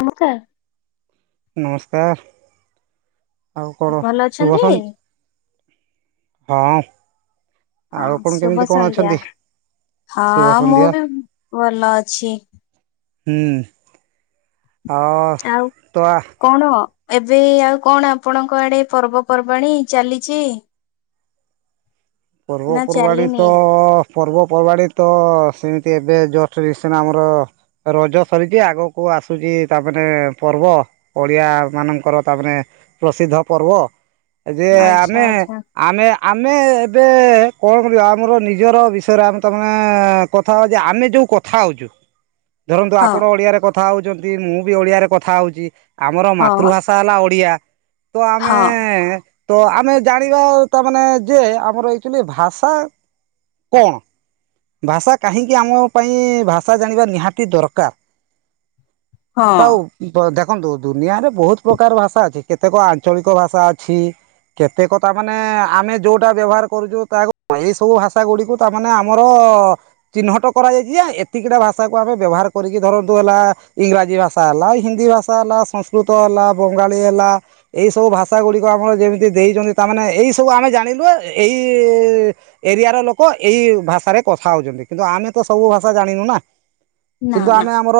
ଆମକା। ନମସ୍କାର ଆଉ କଣ ଭଲ ଅଛନ୍ତି? ସୁଭସ ହଁ, ହଁ ଆଉ କଣ କେମିତି ଶୁଭ କଣ ସଂନ୍ଧ୍ୟା। ଅଛନ୍ତି? ହଁ ଶୁଭ ମୁଁ ସନ୍ଧ୍ୟା ବି ଵଲ ଅଛି। ହୁଁ, ଆଉ ତ କଣ, ଏବେ ଆଉ କଣ ଆପଣଙ୍କ ଆଡେ ପର୍ବପର୍ବାଣୀ ଚାଲିଛି? ନା ପର୍ବପର୍ବାଣୀ ଚାଲିନି? ତ ଅ ପର୍ବପର୍ବାଣି ତ ସେମିତି ଏବେ ଜଷ୍ଟ ରିସେଣ୍ଟ ଆମର ରଜ ସରିଛି ଆଗକୁ ଆସୁଛି ତା ମାନେ ପର୍ବ ଓଡିଆ ମାନଙ୍କର ତାମାନେ ପ୍ରସିଦ୍ଧ ପର୍ବ ଯେ ଆଚ୍ଛା ଆମେ ଆଚ୍ଛା ଆମେ ଆମେ ଏବେ ଏ କଣ କରିବା ଆମର ନିଜର ବିଷୟରେ ଆମେ ତମେ କଥା ହବା ଆମେ ଯୋଉ କଥା ହଉଛୁ ଧରନ୍ତୁ ହଁ ଆପଣ ଓଡିଆରେ କଥା ହଉଛନ୍ତି ମୁଁ ବି ଓଡିଆରେ କଥା ହଉଛି ଆମର ହଁ ମାତୃଭାଷା ହେଲା ଓଡ଼ିଆ। ତ ଆମେ ହଁ ତ ଆମେ ଜାଣିବା ତା ମାନେ ଯେ ଆମର ଏଇଚୁଲି ଭାଷା କଣ ଭାଷା କାହିଁକି ଆମ ପାଇଁ ଭାଷା ଜାଣିବା ନିହାତି ଦରକାର। ହଁ ତାଉ [unintelligible] ଦେଖନ୍ତୁ ଦୁନିଆରେ ବହୁତ ପ୍ରକାର ଭାଷା ଅଛି କେତେକ ଆଞ୍ଚଳିକ ଭାଷା ଅଛି କେତେ କଥା ମାନେ ଆମେ ଯୋଉଟା ବ୍ୟବହାର କରୁଛୁ ତାରୁ ଏଇ ସବୁ ଭାଷା ଗୁଡକୁ ତାମାନେ ଆମର ଚିହ୍ନଟ କରାଯାଇଛି ଏତିକିଟା ଭାଷ ଭାଷାକୁ ଆମେ ବ୍ୟବହାର କରିକି ଧରନ୍ତୁ ହେଲା ଇଂରାଜୀ ଭାଷା ହେଲା ହିନ୍ଦୀ ଭାଷା ହେଲା ସଂସ୍କୃତ ହେଲା ବଙ୍ଗାଳୀ ହେଲା ଏଇ ସବୁ ଭାଷା ଗୁଡିକ ଆମର ଯେମିତି ଦେଇଛନ୍ତି ତାମାନେେ ଏଇ ସବୁ ଆମେ ଜାଣିଲୁ ଯେ ଏଇ ଏରିଆ ର ଲୋକ ଏଇ ଭାଷାରେ କଥା ହଉଛନ୍ତି କିନ୍ତୁ ଆମେ ତ ସବୁ ଭାଷା ଜାଣିନୁ ନା ନା କିନ୍ତୁ ନା ଆମେ ଆମର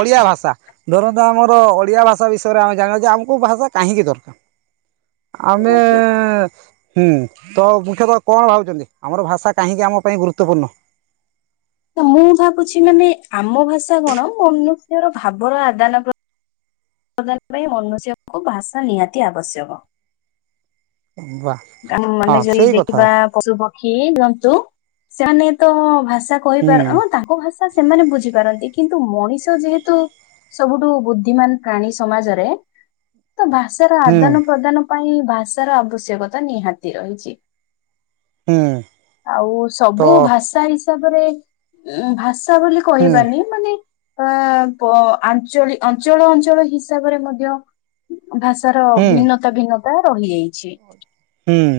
ଓଡିଆ ଭାଷା ଧରନ୍ତୁ ଆମର ଓଡିଆ ଭାଷା ବିଷୟରେ ଆମେ ଜାଣିବା ଯେ ଆମକୁ ଭାଷା କାହିଁକି ଦରକାର? ଆମେ ନିହାତି। ହୁଁ ତ ମୁଖ୍ୟତଃ କଣ ଭାବୁଛନ୍ତି ଆମର ଭାଷା କାହିଁକି ଆମ ପାଇଁ ଗୁରୁତ୍ୱପୂର୍ଣ୍ଣ। ମୁଁ ଭାବୁଛି ମାନେ ଆମ ଭାଷା କଣ ମନୁଷ୍ୟର ଭାବର ଆଦାନ ପ୍ରଦା ପ୍ରଦାନ ପାଇଁ ମନୁଷ୍ୟଙ୍କୁ ଭାଷା ନିହାତି ଆବଶ୍ୟକ। ବା ମାନେ ହଁ ଯଦି ସେଇ କଥା ଦେଖିବା ପଶୁ ପକ୍ଷୀ ନିଅନ୍ତୁ ସେମାନେ ତ ଭାଷା ହୁଁ କହିପାର ହଁ ତାଙ୍କ ଭାଷା ସେମାନେ ବୁଝିପାରନ୍ତି କିନ୍ତୁ ମଣିଷ ଯେହେତୁ ସବୁଠୁ ବୁଦ୍ଧିମାନ ପ୍ରାଣୀ ସମାଜରେ। ତ ଭାଷାର ହୁଁ ଆଦାନ ପ୍ରଦାନ ପାଇଁ ଭାଷାର ଆବଶ୍ୟକତା ନିହାତି ରହିଛି। ହୁଁ ଆଉ ତ ସବୁ ଭାଷା ହିସାବରେ ଉ ଭାଷା ବୋଲି ହୁଁ କହିବାନି ମାନେ ଅ ଆଞ୍ଚଳି ଅଞ୍ଚଳ ଅଞ୍ଚଳ ହିସାବରେ ମଧ୍ୟ ଭାଷାର ହୁଁ ଭିନ୍ନତା ଭିନ୍ନତା ରହି ଯାଇଛି। ହୁଁ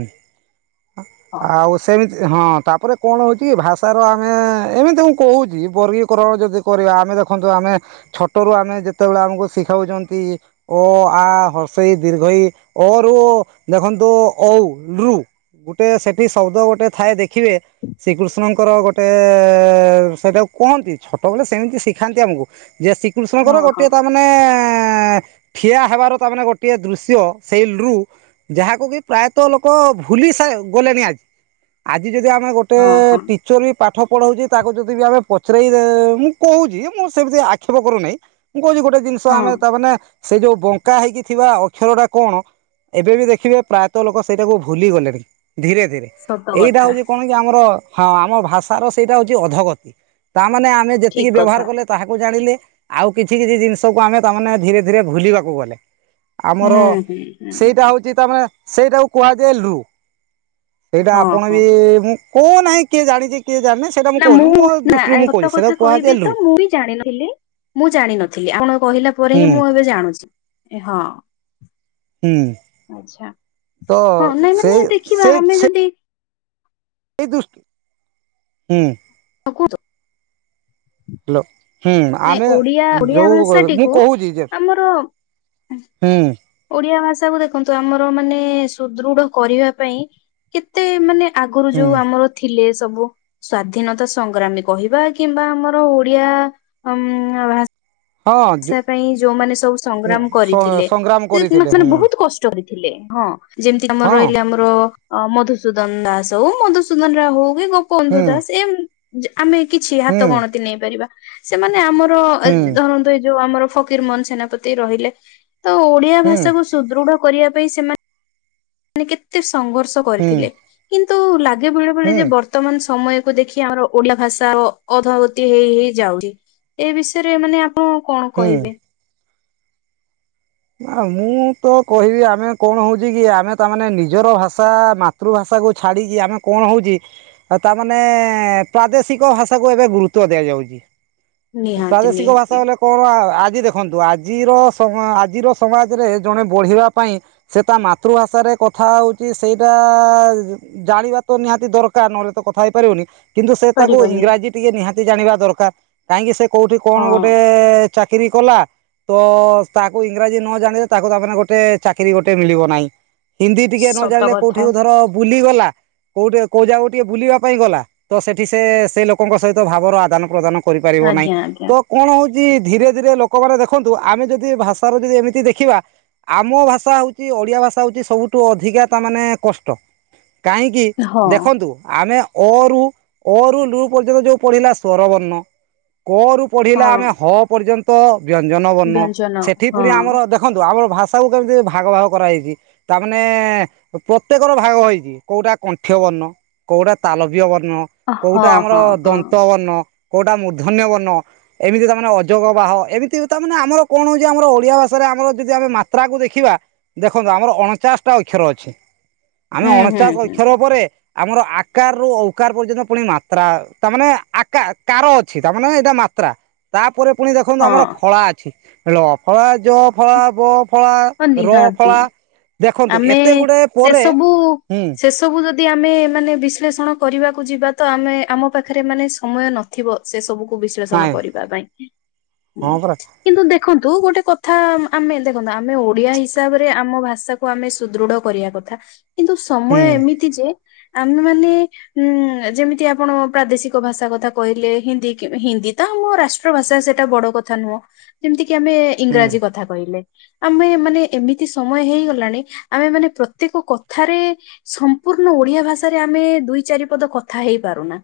ଆଉ ସେମି ହଁ ତାପରେ କଣ ହଉଛି କି ଭାଷାର ଆମେ ଏମିତି ମୁଁ କହୁଛି ବର୍ଗୀକରଣ ଯଦି କରିବା ଆମେ ଦେଖନ୍ତୁ ଆମେ ଛୋଟରୁ ଆମେ ଯେତେବେଳେ ଆମକୁ ଶିଖାଉଛନ୍ତି ଓ ଆ ହରସେଇ ଦ୍ରିଘେଇ ଦୀର୍ଘଈ ଅ ରୁ ଦେଖନ୍ତୁ ଅଉ ବୃ ଗୋଟେ ସେଠି ଶବ୍ଦ ଗୋଟେ ଥାଏ ଦେଖିବେ ଶ୍ରୀକୃଷ୍ଣ ଙ୍କ ର ଗୋଟେ ସେଟାକୁ କୁହନ୍ତି ଛୋଟ ବଳେ ସେମିତି ଶିଖାନ୍ତି ଆମକୁ ଯେ ହଁ ଶ୍ରୀକୃଷ୍ଣଙ୍କର ଗୋଟେ ହଁ ତା ମାନେ ଠିଆ ହେବାର ତା ମାନ ଗୋଟିଏ ଦୃଶ୍ୟ ସେଇ ରୁ ରୁ ଯାହାକୁ କି ପ୍ରାୟତଃ ଲୋକ ଭୁଲି ସା ଗଲେଣିି ଆଜି ଆଜ ଆଜି ଯଦି ଆମେ ଗୋଟେ ହଁ ହଁ ଟିଚର ବି ପାଠ ପଢଉଚି ତାକୁ ଯଦି ବି ଆମେ ପଚା ସେଇ ମୁଁ କହୁଛି ମୁଁ ସେମିତି ଆକ୍ଷେପ କରୁନାହିଁ। କଣ କହୁଛି ଗୋଟେ ଜିନିଷ ହଁ। ଆମେ ତାମାନେେ ସେ ଯୋଉ ବଙ୍କା ହେଇକି ଥିବା ଅକ୍ଷର ଗୁଡା କଣ ଏବେ ବି ଦେଖିବେ ପ୍ରାୟତଃ ଲୋକ ସେଇଟାକୁ ଭୁଲି ଗଲେଣି। ଧୀରେ ଧୀରେ ସତ ଏଇଟା କଣ କଥା ହଉଚି କି ଆମର ହଁ ଆମ ଭାଷ ର ସେଇଟା ହଉଛି ଅଧ ତାମାନେ ଆମେ ଯେତିକି ଠିକ ବ୍ୟବହାର କଥା। କଲେ ତାହାକୁ ଜାଣିଲେ। ଆଉ କିଛି କିଛି ଜିନିଷକୁ ଆମେ ତାମାନେ ଧୀରେ ଧୀରେ ଭୁଲିବାକୁ ଗଲେ। ଆମର ହୁଁ ହୁଁ ହୁଁ ସେଇଟା ହଉଛି ତା ମାନେ ସେଇଟାକୁ କୁହାଯାଏ ଲୁ ସେଇଟା ହଁ ଆପଣ ହଁ। ବି ମୁଁ କୁହ ନାହିଁ କିଏ ଜାଣିଛି କିଏ ଜାଣିନି ସେଇଟା ନା କହୁନି ମୁଁ ମୋ ଦୃଷ୍ଟିରୁ ମୁଁ ସତ କହୁଛି ସେଇଟା କଥା କୁହାଯାଏ କହିବି ତ ଏଲରୁ ମୁଁ ବିି ଜାଣିନଥିଲି ମୁଁ ଜାଣିନଥିଲି ଆପଣ କହିଲା ପରେ ହିଁ ହୁଁ ମୁଁ ଏବେ ଜାଣୁଛି ହଁ। ହୁଁ ଆଛା ତ ହଁ ନାଇଁ ସେଇ ନାଇଁ ଦେଖିବା ସେଇ ଆମେ ଯଦି ସେଇ ଦୁଶ ହୁଁ। ଆ କୁହ ହ୍ୟାଲୋ। ହୁଁ ନାଇଁ ଆମେ ଓଡିଆ ଓଡିଆ ଯୋଉ ମୁଁ ଭାଷାଟିକୁ କହୁଛି ଯେ ଆମର ହୁଁ ଓଡିଆ ଭାଷାକୁୁ ଦେଖନ୍ତୁ ଆମର ମାନେ ସୁଦୃଢ କରିବା ପାଇଁ କେତେ ମାନେ ଆଗରୁ ଯୋଉ ଆମର ଥିଲେ ସବୁ ସ୍ଵାଧୀନତା ସଂଗ୍ରାମୀ କହିବା କିମ୍ବା ଆମର ଓଡିଆ ଉ ଭା ହୁଁ ଭାଷା ପାଇଁ ଯୋଉମାନେ ସବୁ ସଂଗ୍ରାମ ହଁ କରିଥିଲେ ସଂଗ୍ରାମ କରିଥିଲେ ସେମାନେ ହୁଁ ବହୁତ କଷ୍ଟ ରେଥିଲେ ହଁ। ଯେମତି ଆମର ହଁ ରହିଲେ, ଆମର ମଧୁ ସୂଦନ ଦାସ ହଉ ମଧୁସୂଦନ ରାଓ ହଉ କି ଗୋପବନ୍ଧୁ ହୁଁ ଦାସ ଏମ୍ ଯେ ଆମେ କିଛି ହୁଁ ହାତ ଗଣତି ନେଇପାରିବା ସେମାନେ ଆମର ହୁଁ ଧର ଯୋଉ ଆମର ଫକୀର ମୋହନ ସେନାପତି ରହିଲେ ତ ଓଡିଆ ହୁଁ ଭାଷାକୁ ସୁଦୃଢ କରିବା ସେମାନେ କେତେ ସଂଘର୍ଷ ହୁଁ କରିଥିଲେ କିନ୍ତୁ ଲ ବେଳେବେେଳେ ହୁଁ ଯେ ବର୍ତ୍ତମାନ ସମୟ ଦେଖି ଆମର ଓଡିଆ ଭାଷା ଅଧଗତି ହେଇ ହେଇ ଯାଉଛି ଏ ବିଷୟରେ ମାନେ କଣ ହୁଁ କହିବେ? ମୁଁ ତ କହିବି ଆମେ କଣ ହଉଛି କି -ଆମେ ତା ମାନେ ନିଜର ଭାଷା ମାତୃଭାଷା କୁ ଛାଡିକି ଆମେ କଣ ହଉଛି ତାମାନେ ପ୍ରାଦେଶିକ ଭାଷା କୁ ଏବେ ଗୁରୁତ୍ୱ ଦିଆଯାଉ ନିହାତି ପ୍ରାଦେଶିକ ଭାଷା ନିହାତି ବ କଣ ଆଜି ଦେଖନ୍ତୁ ଆଜିର ସମୟ ଆଜିର ସମାଜରେ ଜଣେ ବଢ଼ିବା ପାଇଁ ସେ ତା ମାତୃଭାଷାରେ କଥା ହେଉଛି ସେଇଟା ଜାଣିବା ତ ନିହାତି ଦରକାର, ନହେଲେ ତ କଥା ହେଇପାରିବନି । କିନ୍ତୁ ସେ ତାକୁ ପାରିବନି ଇଂରାଜୀ ଟିକେ ନିହାତି ଜାଣିବା ଦରକାର, କାହିଁକି ସେ କୋଉଠି କଣ ହଁ ଗୋଟେ ଚାକିରି କଲା ତ, ତା ତା ଇଂରାଜୀ ନ ଜାଣିଲେ ତାକୁାତାମାନେ ଗୋଟେ ଚାକିରି ଗୋଟେ ମିଳିବ ନାହିଁ। ହିନ୍ଦୀ ଟିକେ ନ ସତ ଜାଣିଲେ କୋଉଠି କଥା ଧର ବୁଲିଗଲା କୋଉଠି କୋଉ ଜାଗକୁ ଟିକେ ବୁଲିବା ପାଇଁ ଗଲା ତ ସେଠି ସେ ସେ ଲୋକଙ୍କ ସହିତ ଭାବର ଆଦାନ ପ୍ରଦାନ କରିପାରିବ ନାହିଁ ଆଜ୍ଞା ଆଜ୍ଞା ତ କଣ ହଉଛି ଧୀରେ ଧୀରେ ଲୋକମାନେ ଦେଖନ୍ତୁ ଆମେ ଯଦି ଭାଷା ଯଦି ଏମିତି ଦେଖିବା। ଆମ ଭାଷା ହଉଛି ଓଡିଆ ଭାଷା ହଉଛି ସବୁଠୁ ଅଧିକା ତା ମାନେ କଷ୍ଟ। କାହିଁକି ହଁ ଦେଖନ୍ତୁ ଆମେ? ଅରୁ ଅରୁ ଲୁ ପର୍ଯ୍ୟନ୍ତ ଯୋଉ ପଢିଲା ସଵରବର୍ଣ୍ଣ। କ ରୁ ପଢିଲା ହଁ ଆମେ ହ ପର୍ଯ୍ୟନ୍ତ ବ୍ୟଞ୍ଜନ ବର୍ଣ୍ଣ ବ୍ୟଞ୍ଜନ ସେଠି ହଁ ପୁଣି ଆମର ଦେଖନ୍ତୁ ଆ ଭାଷାକୁ କେମିତି ଭାଗ ଭାଗ କରାହେଇଛି। ତାମାନେ ପ୍ରତ୍ୟେକର ଭାଗ ହେଇଛି କୋଉଟା କଣ୍ଠି ମୁ୍ୟ ବର୍ଣ୍ଣ କୋଉଟା ତାଲବୀୟ ବର୍ଣ୍ଣ ହଁ କୋଉଟା ଆମର ହଁ ହଁ ଦନ୍ତ ବର୍ଣ୍ଣ। କୋଉଟା ମୂଧନ୍ୟ ବର୍ଣ୍ଣ ଏମିତି ତାମାନେେ ଅଜଗ ବାହ ଏମିତି ତା ମାନେ ଆମର କଣ? ଯ ଆମର ଓଡିଆ ଭାଷାରେ ଆମର ଯଦି ଆମେ ମାତ୍ରାକୁ ଦେଖିବା ଦେଖନ୍ତୁ ଆମର ଅଣଚାଶ ଟା ଅକ୍ଷର ଅଛି। ଆମେ ହୁଁ ହୁଁ ଅଣଚାଶ ହୁଁ ଅକ୍ଷର ଉପରେ ଆମର ଆକାରରୁୁ ଅଉକାର ପର୍ଯ୍ୟନ୍ତ ପୁଣି ମାତ୍ରା ତାମାନେ ଆକା କାର ଅଛି ତାମାନେ ଏଇଟା ମାତ୍ରା। ତାପରେ ପୁଣି ଦେଖନ୍ତୁ ହଁ ଆମର ଫଳା ଅଛି ଫଳାଯ ଫଲା। ଫଳା ହଁ ର ନିହାତି ଫଳା ଦେଖନ୍ତୁ ଆମେ ଏତେ ଗୁଡା ସେ ପରେ ସବୁ ହୁଁ। ସେ ସବୁ ଯଦି ଆମେ ମାନେ ବିଶ୍ଳେଷଣ କରିବାକୁ ଯିବା ତ ଆମେ ଆମ ପାଖରେ ମାନେ ସମୟ ନଥିବ ସେ ସବୁ ବିଶ୍ଳେଷଣ ନାଇଁ କରିବା ପାଇଁ ହଁ ପରା କିନ୍ତୁ ଦେଖ ଦେଖନ୍ତୁ ଗୋଟେ କଥା ଆମେ ଦେଖନ୍ତା। ଆମେ ଓଡିଆ ହିସାବରେ ଆମ ଭାଷାକୁ ଆମେ ସୁଦୃଢ କରିବା କଥା। କିନ୍ତୁ ସମୟ ହୁଁ ଏମିତି ଯେ ଆମେ ମାନ ଉଁ ଯେମିତି ଆପଣ ପ୍ରାଦେଶିକ ଭାଷା କଥା କହିଲେ ହିନ୍ଦୀ ହିନ୍ଦୀ ତ ଆମ ରାଷ୍ଟ୍ର ଭାଷା ସେଇଟା ବଡ କଥା ନୁହଁ ଯେମିତିକି ଆମେ ହୁଁ ଇଂରାଜୀ କଥା କହିଲେ। ଆମେ ମାନେ ଏମିତି ସମୟ ହେଇଗଲାଣି ଆମେ ମାନେ ପ୍ରତ୍ୟେକ କଥାରେ ସମ୍ପୂର୍ଣ୍ଣ ଓଡିଆ ଭାଷାରେ ଆମେ ଦୁଇ ଚାରି ପଦ କଥା ହେଇ ପାରୁନା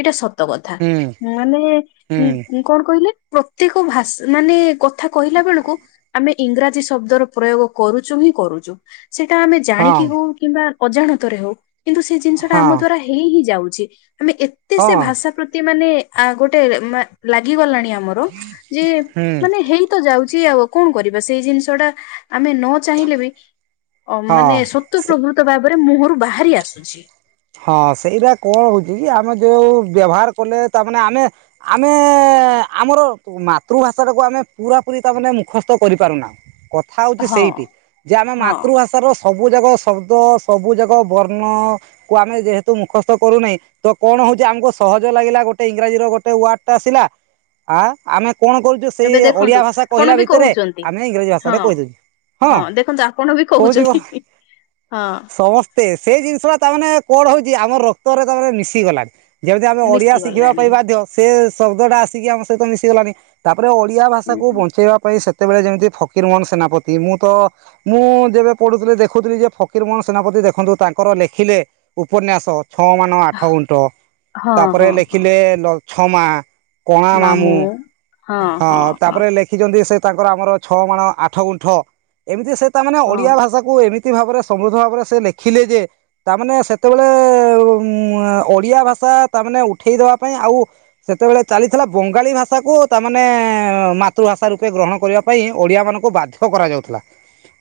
ଏଇଟା ସତ। କଥା ହୁଁ ମାନେ ହୁଁ କଣ କହିଲେ ପ୍ରତ୍ୟେକ ଭାଷା ମାନେ? କଥା କହିଲା ବେଳକୁ ଆମେ ଇଂରାଜି ଶଦ୍ଦ ର ପ୍ରୟୋଗ କରୁଚୁ ହିଁ କରୁଛୁ। ସେଇଟା ଆମେ ହଁ ଜାଣିକି ହଉ କିମ୍ବା ଅଜାଣତରେ ହଉ କିନ୍ତୁ ସେ ଜିନ୍ସ ଟା ହଁ ଆମ ଦ୍ୱାରା ହେଇହିଁ ଯାଉଛି। ଆମେ ଏତେ ସେ ହଁ ଭାଷା ପ୍ରତି ମାନେ ଗୋଟେ ଲାଗିଗଲାଣି ଆମର ଯେ ହୁଁ ମାନେ ହେଇତ ଯାଉଛି ଆଉ କଣ କରିବା ସେଇ ଜିନିଷ ଟା ଆମେ ନ ଚାହିଁଲେ ବି ମାନେ ସତ ହଁ ପ୍ରଭୃତ ଭାବରେ ମୁହଁରୁ ବାହାରି ଆସୁଛି। ହଁ ସେଇଟା କଣ ହଉଛି କି ଆମେ ଯଉ ବ୍ୟବହାର କଲେ ତାମାନ ଆମେ ଆମେ ଆମର ମାତୃଭାଷା ଟାକୁ ଆମେ ପୁରା ପୁରୀ ମୁଖସ୍ତ କରିପାରୁନାଁ ।କଥା ହଉଛି ହଁ ସେଇଠି ଯେ ଆମ ହଁ ମାତୃଭାଷାର ସବୁ ଯାକ ଶବ୍ଦ ସବୁ ଯାକ ବର୍ଣ୍ଣ କୁ ଆମେ ଯେହେତୁ ମୁଖସ୍ତ କରୁନାହିଁ ତ କଣ ହଉଛି ଆମକୁ ସହଜ ଲାଗିଲା ଗୋଟେ ଇଂରାଜୀ ର ଗୋଟେ ୱାର୍ଡଟା ଆସିଲା ଆ ଆମେ କଣ କରୁଛୁ ସେଇ ଏବେ ଦେଖନ୍ତୁ ଓଡିଆ ଭାଷା ଆପଣ କହିଲା ବି ଭିତରେ କହୁଛନ୍ତି ଆମେ ଇଂରାଜୀ ଭାଷା ହଁ ଟା କହିଦେଉଛୁ। ହଁ ଦେଖନ୍ତୁ ଆପଣ ବି କହୁଛନ୍ତି। ହଁ ସମସ୍ତେ ସେଇ ଜିନିଷା ତମାନେ କଣ ହଉଛି ଆମର ରକ୍ତରେ ତମାନେ ମିଶି ଗଲାଣି। ଯେମିତି ଆମେ ଓଡିଆ ମିଶି ଶିଖିବା ଗଲାଣି। ପାଇଁ ବାଧ୍ୟ ସେ ଶବ୍ଦ ଟା ଆସିକି ଆମ ସହିତ ମିଶି ଗଲାଣି ତା ଉପରେ ଓଡ଼ିଆ ଭାଷାକୁ ବଞ୍ଚାଇବା ପାଇଁ ସେ ସେତେବେଳେ ଯେମିତି ଫକୀରମୋହନ ସେନାପତି ମୁଁ ତ ମୁଁ ଯେବେ ପଢୁଥିଲି ଦେଖୁଥିଲି, ଯେ ଫକୀରମୋହନ ସେନାପତି ଦେଖନ୍ତୁ ତାଙ୍କର ଲେଖିଲେ ଉପନ୍ୟାସ ଛଅ ମାନ ଆଠ ଗୁଣ୍ଟ ହଁ ତାପରେ ହଁ ହଁ ଲେଖିଲେ ଲଛମା କଣା ମାମୁଁ ହଁ ତାପରେ ଲେଖିଛନ୍ତି ସେ ତାଙ୍କର ଆମର ଛଅ ମଣ ଆଠ ଗୁଣ୍ଠ ଏମିତି ସେ ତାମାନେ ହଁ ଓଡିଆ ଭାଷାକୁ ଏମିତି ଅତି ଭାବରେ ସମୃଦ୍ଧ ଭାବରେ ସେ ଲେଖିଲେ ଯେ ତାମାନେ ସେତେବେଳେ ମୁଁ ଓଡିଆ ଭାଷା ତାମାନେ ଉଠେଇଦବା ପାଇଁ। ଆଉ ସେତେବେଳେ ଚାଲିଥିଲା ବଙ୍ଗାଳୀ ଭାଷାକୁ ତାମାନେ ମାତୃଭାଷା ରୂପେ ଗ୍ରହଣ କରିବା ପାଇଁ ଓଡିଆ ମାନଙ୍କୁ ବାଧ୍ୟ କରାଯାଉଥିଲା।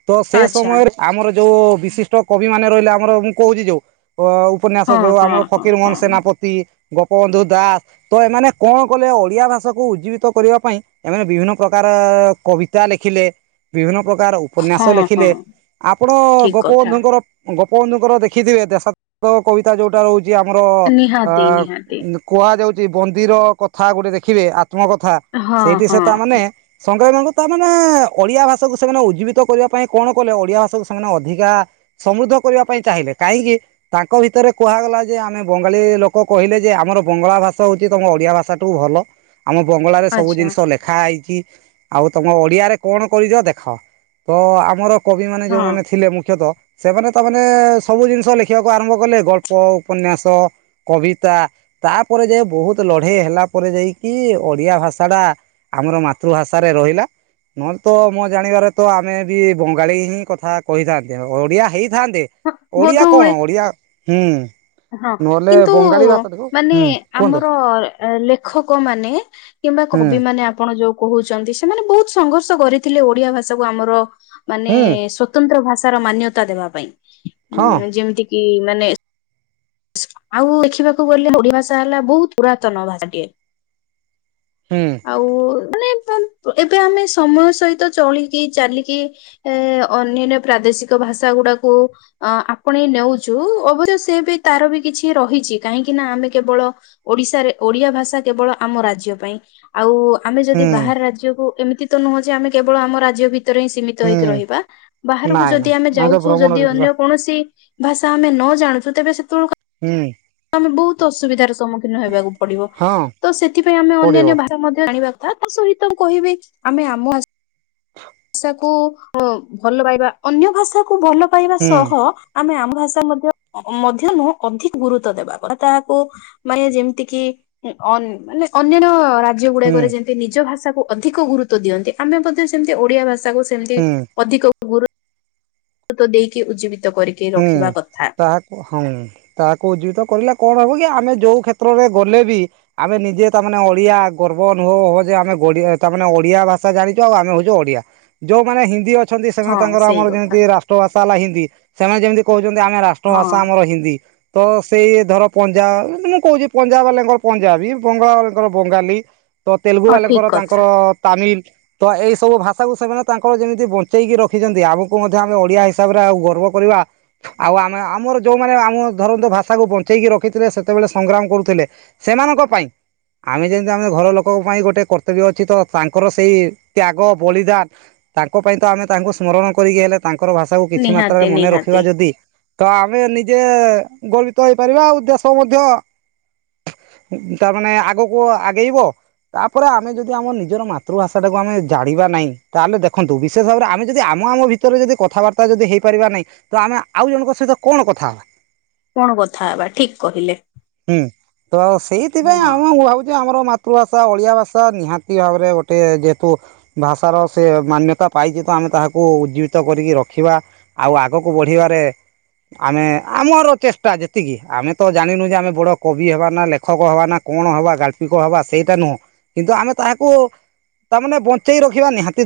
ତେଣୁ ସେ ଆଚ୍ଛା ସମୟରେ ଆମର ଯୋଉ ବିଶିଷ୍ଟ କବି ମାନେ ରହିଲେ। ଆମର ମୁଁ କହୁଛି ଯୋଉ ଅ ଉପନ୍ୟାସ ହଁ ଯୋଉ ହଁ ଆମର ହଁ ଫକୀର ମୋହନ ହଁ ସେନାପତି ଗୋପବନ୍ଧୁ ଦାସ ତ ଏମାନେ କଣ କଲେ ଓଡିଆ ଭାଷାକୁ ଉଜ୍ଜୀବିତ କରିବା ପାଇଁ ଏମାନେ ବିଭିନ୍ନ ପ୍ରକାର କବିତା ଲେଖିଲେ ବିଭିନ୍ନ ପ୍ର ପ୍ରକାର ଉପନ୍ୟାସ ହଁ ହଁ ଲେଖିଲେ ଆପଣ ଠିକ କଥା ଗୋପବନ୍ଧୁଙ୍କର ଗୋପବନ୍ଧୁଙ୍କର ଦେଖିଥିବେ ଦେଶ କବିତା ଯୋଉଟା ରହୁଛି ଆମର ଅ ନିହାତି ନିହାତି କୁହାଯାଉଛି ବନ୍ଦିର କଥା ଗୋଟେ ଦେଖିବେ ଆତ୍ମ କଥା ହଁ ସେଇଠି ସେ ହଁ ତାମାନେ ସଂଗ୍ରାମଙ୍କୁ ତାମାନେ ଓଡିଆ ଭାଷାକୁ ସେମାନେ ଉଜ୍ଜୀବିତ କରିବା ପାଇଁ, କଣ କଲେ ଓଡିଆ ଭାଷାକୁ ସେମାନେ ଅଧିକା ସମୃଦ୍ଧ କରିବା ପାଇଁ ଚାହିଁଲେ କାହିଁକି ତାଙ୍କ ଭିତରେ କୁହା ଗଲା ଯେ ଆମେ ବଙ୍ଗାଳୀ ଲୋକ କହିଲେ ଯେ ଆମର ବଙ୍ଗଳା ଭାଷ ହଉଛି ତମ ଓଡିଆ ଭାଷା ଟୁ ଭଲ। ଭଲ ଆମ ବଙ୍ଗଳାରେ ସବୁ ଆଚ୍ଛା ଜିନିଷ ଲେଖା ହେଇଛି ଆଉ ତମ ଓଡିଆରେ କଣ କରିଚ ଦେଖ ତ ଆମର କବି ମାନେ ହଁ ଯୋଉମାନେ ଥିଲେ ମୁଖ୍ୟତଃ ସେମାନେ ତାମାନେ ସବୁ ଜିନିଷ ଲେଖ ଖିବାକୁ ଆରମ୍ଭ କଲେ ଗଳ୍ପ ଉପନ୍ୟାସ କବିତା ତାପରେ ଯ ବହୁତ ଲଢେଇ ହେଲା ତାପରେ ଯାଇକି ଓଡିଆ ଭାଷା ଟା ଆମର ମାତୃଭାଷାରେ ରହିଲା। ନହେଲେ ତ ମୋ ଜାଣିବାରେ ତ ଆମେ ବି ବଙ୍ଗାଳୀ ହିଁ କଥା କହିଥାନ୍ତେ। ଓଡିଆ ହେଇ ଥାନ୍ତେ ଓଡିଆ ବୋଧ ହୁଏ କଣ ଓଡିଆ ହୁଁ। ହଁ ନହେଲେ କିନ୍ତୁ ବଙ୍ଗାଳୀ ଭାଷା ଦେଖ ମାନେ ହୁଁ କୁହନ୍ତୁ। ଆମର ଲେଖକ ମାନେ କିମ୍ବା ହୁଁ କବି ମାନେ ଆପଣ ଯୋଉ କହୁଛନ୍ତି ସେମାନେ ବହୁତ ସଂଘର୍ଷ କରିଥିଲେ ।ଓଡିଆ ଭାଷା କୁ ଆମର ମାନେ ହୁଁ ସ୍ଵତନ୍ତ୍ର ଭାଷାର ମାନ୍ୟତା ଦେବା ପାଇଁ ହଁ ଯେମିତିକ କି ମାନେ ଆଉ ଦେଖିବାକୁ ଗଲେ ଓଡ଼ିଆ ଭାଷା ହେଲା ବହୁତ ପୁରାତନ ଭାଷାଟିଏ। ହୁଁ ଆଉ ମାନେ ପ ପ୍ର ଏବେ ଆମେ ସମୟ ସହିତ ଚଳିକି ଚାଲିକି ଏ-ଏ-ଏ ଅନ୍ୟନ୍ୟ ପ୍ରାଦା ଦେଶିକ ଭାଷା ଗୁଡାକୁ ଆ ଆପଣେଇ ନେଉଛୁ୍ ଓବରେ ସେ ବି ତାର ବି କିଛି ରହିଛି କାହିଁକି ନା ଆମେ କେବଳ ଓଡିଶାରେ ଓଡ଼ିଆ ଭାଷା କେବଳ ଆମ ରାଜ୍ୟ ପାଇଁ। ଆଉ ଆମେ ଯଦି ହୁଁ ବାହାର ରାଜ୍ୟକୁ ଏମିତି ତ ନୁହଁ ଯେ ଆମେ କେବଳ ଆମ ରାଜ୍ୟ ଭିତ ଭିତରେ ହିଁ ସୀମିତ ହେଇକି ହୁଁ ରହିବା ବାହାରକୁ ନାଇଁ ଯଦି ନାଇଁ ଆମେ ତ ଯାଉଛୁ ଯଦି ଭ୍ରମଣରେ ଯିବା ଅନ୍ୟ କୌଣସି ଭାଷା ଆମେ ନ ଜାଣୁଛୁ ତେବେ ସେ ହୁଁ। ଆମେ ବହୁତ ଅସୁବିଧାର ସମ୍ମୁଖୀନ ହେବାକୁ ପଡିବ ହଁ ତ ସେଥିପାଇଁ ଆମେ ପଡ଼ିବ ଅନ୍ୟାନ୍ୟ ଭାଷା ମଧ୍ୟ ଜାଣିବା ତା ସହିତ କହିବି ଆମେ ଆମ ଭାଷ ଭାଷାକୁ ଅ ଭଲ ପାଇବା ଅନ୍ୟ ଭାଷାକୁ ଭଲ ପାଇବା ହୁଁ ସହ ଆମେ ଆମ ଭାଷା ମଧ୍ୟ ଅ ମଧ୍ୟ ନୁହଁ ଅଧିକ ଗୁରୁତ୍ୱ ଦେବା ଗୋଟେ ତାହାକୁ ମାନେ ଯେମିତି କିି ଅନ୍ ମାନେ ଅନ୍ୟାନ୍ୟ ରା ହୁଁ ରାଜ୍ୟଗୁଡ଼ାକରେ ଯେମିତି ନିଜ ଭାଷାକୁ ଅଧିକ ଗୁରୁତ୍ୱ ଦିଅନ୍ତି ଆମେ ବୋଧେ ସେମିତି ଓଡ଼ିଆ ଭାଷା ତାକୁ ସେମତି ହୁଁ। ଅଧିକ ଗୁରୁ ଗୁରୁତ୍ଵ ଦେଇକି ଉଜ୍ଜୀବିତ କରିକି ହୁଁ ରଖିବା କଥା। ତାହାକୁ ହାଉଁ ତାହାକୁ ଉଜୀବିତ କଲେ କଣ ହବ କି ଆମେ ଯୋଉ କ୍ଷେତ୍ରରେ ଗଲେ ବି ଆମେ ନିଜେ ତା ମାନେ ଓଡ଼ିଆ ଗର୍ବ ଅନୁଭବ ଆମେ ଗଢ଼ିବା ତାମାନେ ଓଡିଆ ଭାଷାା ଜାଣିଛୁ ଆଉ ଆମେ ହଉଛୁ ଓଡିଆ। ଯୋଉମାନେ ହିନ୍ଦୀ ଅ ଅଛନ୍ତି ସେମାନେ ହଁ ତାଙ୍କର ସେଇ ଆମର କଥା ଯେମିତି ରାଷ୍ଟ୍ର ଭାଷା ହେଲା ହିନ୍ଦି ସେମାନେ ଯେମିତି କହୁ ଛନ୍ତି ଆମ ରାଷ୍ଟ୍ର ହଁ ଭାଷା ଆମର ହିନ୍ଦୀ। ତ ସେଇ ଧର ପଞ୍ଜାବ ମୁଁ କହୁଛି ପଞ୍ଜାବ ବାଲାଙ୍କର ପଞ୍ଜାବୀ, ବଙ୍ଗଳାଙ୍କର ବଙ୍ଗାଲୀ ତ ତେଲୁଗୁ ହଁ ଠିକ ବାଲେଙ୍କର କଥା। ତାଙ୍କର-ଅ-ଅ ତାମିଲ। ତ ଏଇ ସବୁ ଭାଷାକୁ ସେମାନେ ତାଙ୍କର ଯେମିତି ବଞ୍ଚେଇକି ରଖିଛନ୍ତି ଆଗକୁ ମଧ୍ୟ ଆମେ ଓଡିଆ ହିସାବରେ ଆଉ ଗର୍ବ କରିବା ଆଉ ଆମେ ଆମର ଯୋଉମାନେ ଆମ ଧରନ୍ତ ଭାଷାକୁୁ ବଞ୍ଚେଇକି ରଖିଥିଲେ ସେତେବେଳେ ସଂଗ୍ରାମ କରୁଥିଲେ ଏ ସେମାନଙ୍କ ପାଇଁ ଆମେ ଯେମିତି ଆମ ଘର ଲୋକଙ୍କ ପାଇଁ ଗୋଟେ କର୍ତ୍ତବ୍ୟ ଅଛି ତ ତାଙ୍କର ସେଇ ତ୍ୟାଗ, ବଳିଦାନ ତାଙ୍କ ପାଇଁ ତ ଆମେ ତାଙ୍କୁ ସ୍ମରଣ କରିକି ହେଲେ ତାଙ୍କର ଭାଷାକୁ କିଛି ମାତ୍ରାରେ ନିହାତି ମନେ ନିହାତି ରଖିବା ଯଦି ତ ଆମେ ନିଜେ-ଏ-ଏ -ଏ ଆ ଗର୍ବିତ ହେଇପାରିବା ଆଉ ଦେଶ ମଧ୍ୟ ତା ମାନେ ଆଗକୁ ଆଗେଇବ ତାପରେ ଆମେ ଯଦି ଆମ ନିଜର ମାତୃଭାଷା ଟାକୁ ଆମେ ଜାଣିବା ନାହିଁ ତାହେଲେ ଦେଖନ୍ତୁ ବିଶେଷ ଭାବରେ ଆମେ ଯଦି ଆ ମ ଆମ ଭିତରେ ଯଦି କଥାବାର୍ତ୍ତା ଯଦି ହେଇପାରିବା ନାହିଁ ତ ଆମେ ଆଉ ଜଣଙ୍କ ସହିତ କଣ କଥା ହବା। କଣ କଥା ହେବା ଠିକ କହିଲେ। ହୁଁ ତ ସେଇଥିପାଇଁ ହଁ ଆମ ମୁଁ ଭାବୁଛି ଆମର ମା ମାତୃଭାଷା ଓଡିଆ ଭାଷା ନିହାତି ଭାବରେ ଗୋଟେ ଯେହେତୁ ଭାଷାର ସେ ମାନ୍ୟତା ପାଇ ଯେତୁ ଆମେ ତାହାକୁ ଉଜ୍ଜୀବିତ କରିକି ରଖିବା ଆଉ ଆଗକୁ ବଢିବାରେ ଆମେ ଆମର ଚେଷ୍ଟା ଯେତିକି ଆମେ ତ ଜାଣିନୁ ଯେ ଆମେ ବଡ କବି ହବାନା ଲେଖକ ହବାନା କଣ ହବା ଗାଳ୍ପିକ ହବା ସେଇଟା ନୁହଁ କିନ୍ତୁ ଆମେ ତାହାକୁ ତାମାନେ ବଞ୍ଚେଇ ରଖିବା ନିିହାତୀ